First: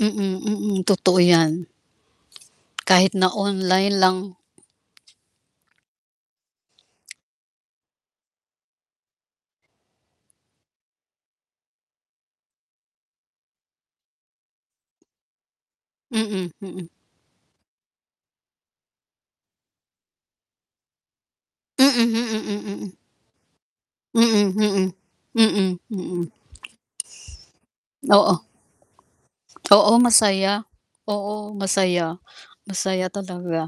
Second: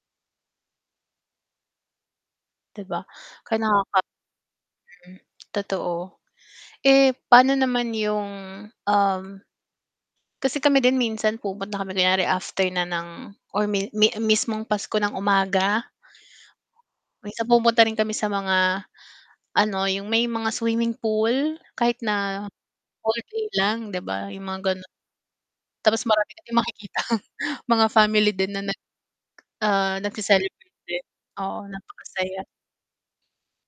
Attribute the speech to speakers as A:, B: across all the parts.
A: Mm, totoo yan.
B: Di ba
A: Kahit na
B: kaya
A: online
B: nakaka
A: lang
B: Totoo, eh, paano naman yung, um kasi kami din minsan pumupunta kami kunyari after na ng or mi mi mismong Pasko ng umaga.
A: Mm, mm.
B: Minsan pumunta rin kami sa mga ano, yung may mga swimming pool
A: Mm,
B: kahit
A: mm,
B: na
A: mm, mm.
B: [unintelligible] lang di ba yung
A: Mm,
B: mga ganun.
A: mm. Mm,
B: Tapos marami
A: mm.
B: ka ding makikitang mga family
A: Oo.
B: din na nag
A: Oo,
B: ah,
A: masaya.
B: nagce-celebrate din,
A: Oo,
B: oo,
A: masaya.
B: napakasaya.
A: Masaya talaga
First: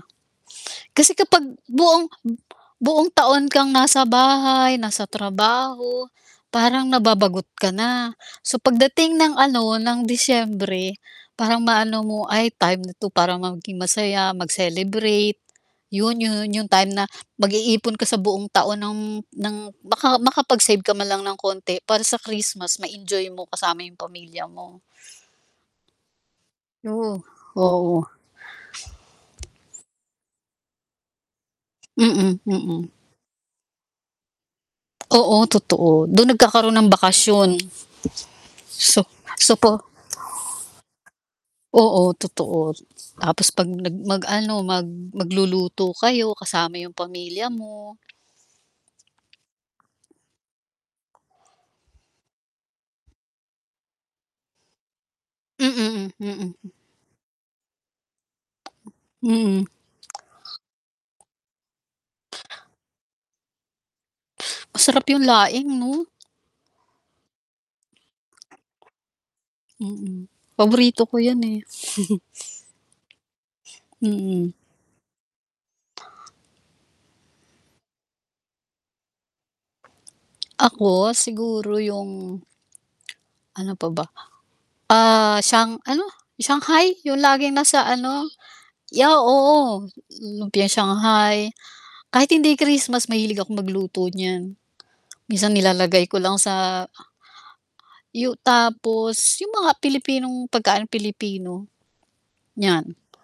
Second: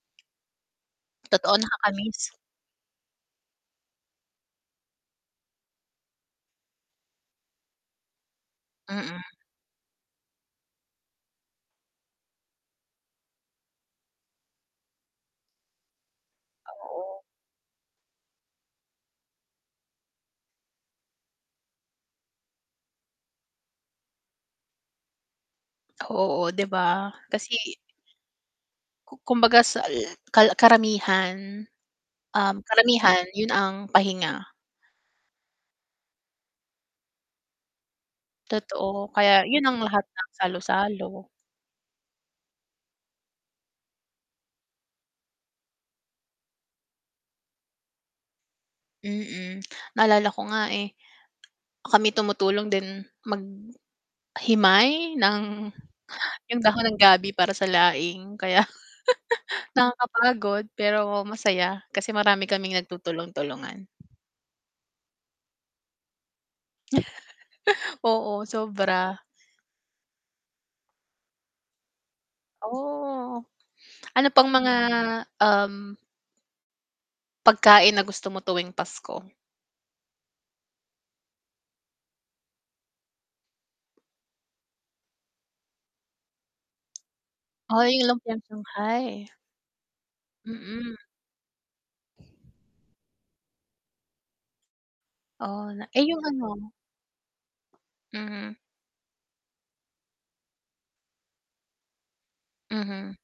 A: kasi kapag
B: Totoo
A: buong
B: nakakamiss.
A: buong taon kang nasa bahay, nasa trabaho parang nababagot ka na, so
B: Mm.
A: pagdating ng ano, ng Disyembre parang maano mo ay time na ito para maging masaya mag-celebrate yun yun yung time na
B: Oo.
A: mag-iipon ka sa buong taon ng ng maka makapag-save ka man lang ng konti para sa Christmas ma-enjoy mo kasama yung pamilya mo.
B: Oo, di ba
A: Oo,
B: kasi
A: oo.
B: Kumbaga sal kar karamihan,
A: Mm,
B: um,
A: mm.
B: karamihan yun ang pahinga.
A: Oo, totoo dun nagkakaroon ng bakasyon su
B: Totoo, kaya yun ang
A: supo
B: lahat ng salo-salo.
A: Oo, totoo tapos pag nag mag-ano mag magluluto kayo kasama yung pamilya mo.
B: Mm, naalala ko nga eh, kami tumutulong din maghimay ng
A: Mm, mm,
B: yung
A: mm.
B: dahon ng gabi para sa laing kaya
A: Mm.
B: nakakapagod pero masaya kasi marami kaming nagtutulong-tulungan.
A: Masarap yung laing 'no?
B: Oo, sobra.
A: Mm, paborito ko yan eh.
B: Oh, ano pang
A: Mm.
B: mga um pagkain na gusto mo tuwing Pasko?
A: Ako siguro yung Ano pa ba? Ah, Shang ano? Shanghai yung laging
B: O
A: nasa
B: yung
A: ano
B: lumpiang
A: ya,
B: Shanghai.
A: oo, lumpiang
B: Mm.
A: shanghai kahit hindi Christmas mahilig akong magluto niyan.
B: O
A: Minsan
B: na eh
A: nilalagay ko
B: yung
A: lang
B: ano
A: sa Yu
B: Mhm.
A: tapos yung mga Pilipinong pagkaan Pilipino. Yan.
B: Mhm.